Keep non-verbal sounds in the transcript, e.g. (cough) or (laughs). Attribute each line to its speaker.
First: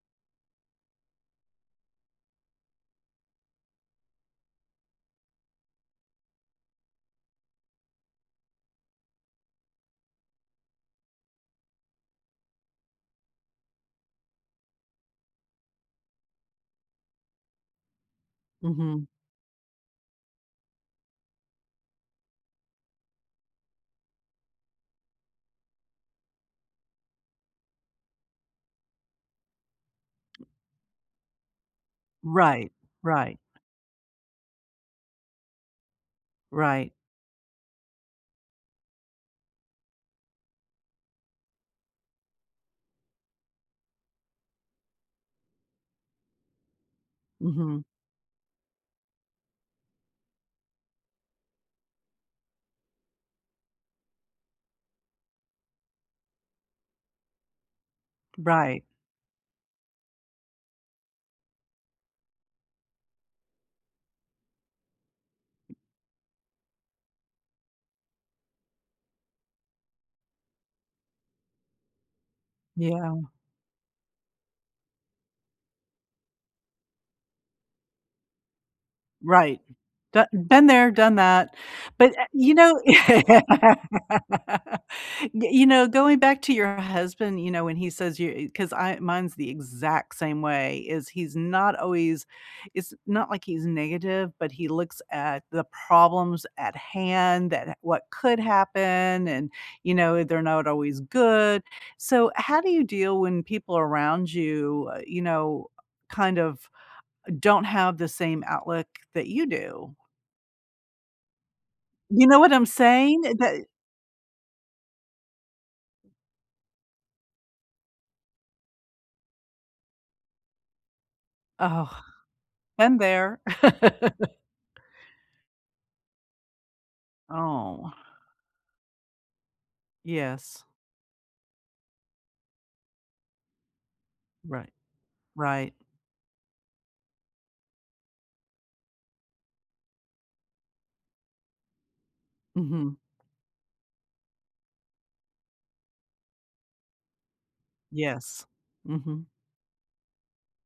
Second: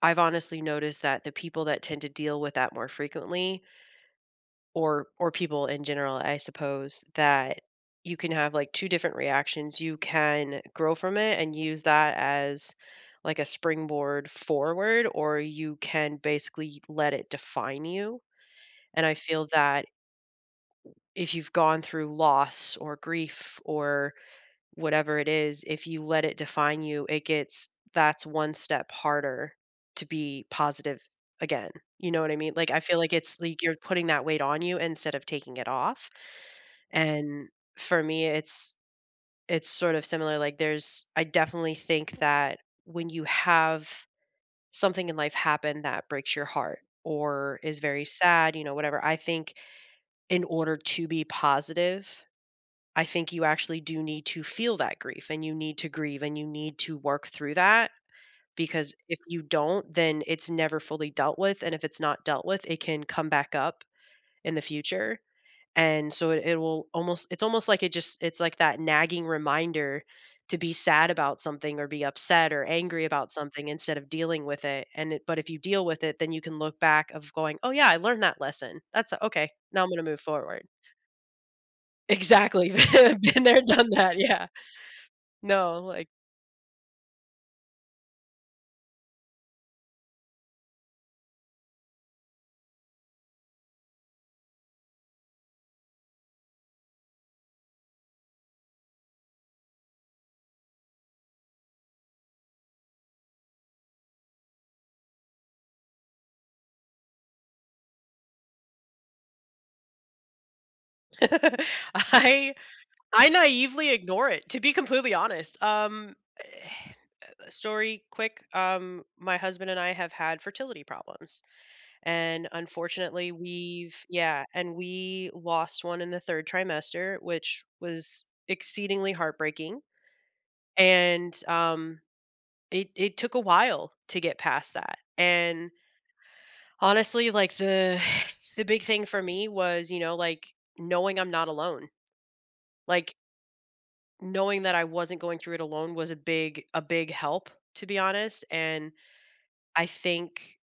Speaker 1: I've honestly noticed that the people that tend to deal with that more frequently or or people in general, I suppose, that you can have, like, 2 different reactions, you can grow from it and use that as, like, a springboard forward, or you can basically let it define you. And
Speaker 2: Mhm.
Speaker 1: I feel that if you've gone through loss or grief or whatever it is, if you let it define you, it gets that's one step harder to be positive again; you know what I mean?
Speaker 2: Right.
Speaker 1: Like, I feel like
Speaker 2: Right.
Speaker 1: it's like, you're putting that weight on you instead of taking it off,
Speaker 2: Right.
Speaker 1: and for me, it's it's sort of similar. Like, there's I definitely think that when you have, something in life happen that breaks your heart or is
Speaker 2: Mhm.
Speaker 1: very sad, you know, whatever, I think in order to be positive, I think you actually do need to feel that grief, and you need to grieve, and you need to work through that.
Speaker 2: Right.
Speaker 1: Because if you don't, then it's never fully dealt with, and if it's not dealt with, it can come back up in the future, and so it it will almost it's almost like it just it's like that nagging reminder to be sad about something or be upset or angry
Speaker 2: Yeah.
Speaker 1: about something instead of dealing with it, and it but if you deal with it, then you can look back of going, "Oh, yeah. I learned that lesson, that's okay;
Speaker 2: Right.
Speaker 1: now I'm gonna move
Speaker 2: Do
Speaker 1: forward."
Speaker 2: been there, done that, but a you
Speaker 1: Exactly.
Speaker 2: know,
Speaker 1: Been been there, done that. Yeah.
Speaker 2: (laughs) you
Speaker 1: No,
Speaker 2: know,
Speaker 1: like
Speaker 2: going back to your husband, you know, when he says you 'cause I mine's the exact same way, is he's not always it's not like he's negative, but he looks at the problems at hand, that what could happen, and, you know, they're not always good. So how do you deal when people around you, you know, kind of don't have the same outlook that you do?
Speaker 1: (laughs)
Speaker 2: You know what
Speaker 1: I
Speaker 2: I'm saying?
Speaker 1: I
Speaker 2: That
Speaker 1: naively ignore it, to be completely honest, um, eh, eh, the story, quick. Um, my husband and I have had fertility problems.
Speaker 2: Oh.
Speaker 1: And
Speaker 2: Been
Speaker 1: unfortunately,
Speaker 2: there.
Speaker 1: we've
Speaker 2: (laughs)
Speaker 1: Yeah, and we lost 1 in the 3rd trimester, which
Speaker 2: Oh.
Speaker 1: was exceedingly heartbreaking.
Speaker 2: Yes.
Speaker 1: And, um, it it took a while to get
Speaker 2: Right.
Speaker 1: past that. And
Speaker 2: Right.
Speaker 1: honestly, like, the (sighs) the big thing for me was, you know, like, knowing I'm not alone.
Speaker 2: Mhm.
Speaker 1: Like knowing that I wasn't going through it alone was a big a big help, to be honest,
Speaker 2: Yes.
Speaker 1: and
Speaker 2: Mhm.
Speaker 1: I think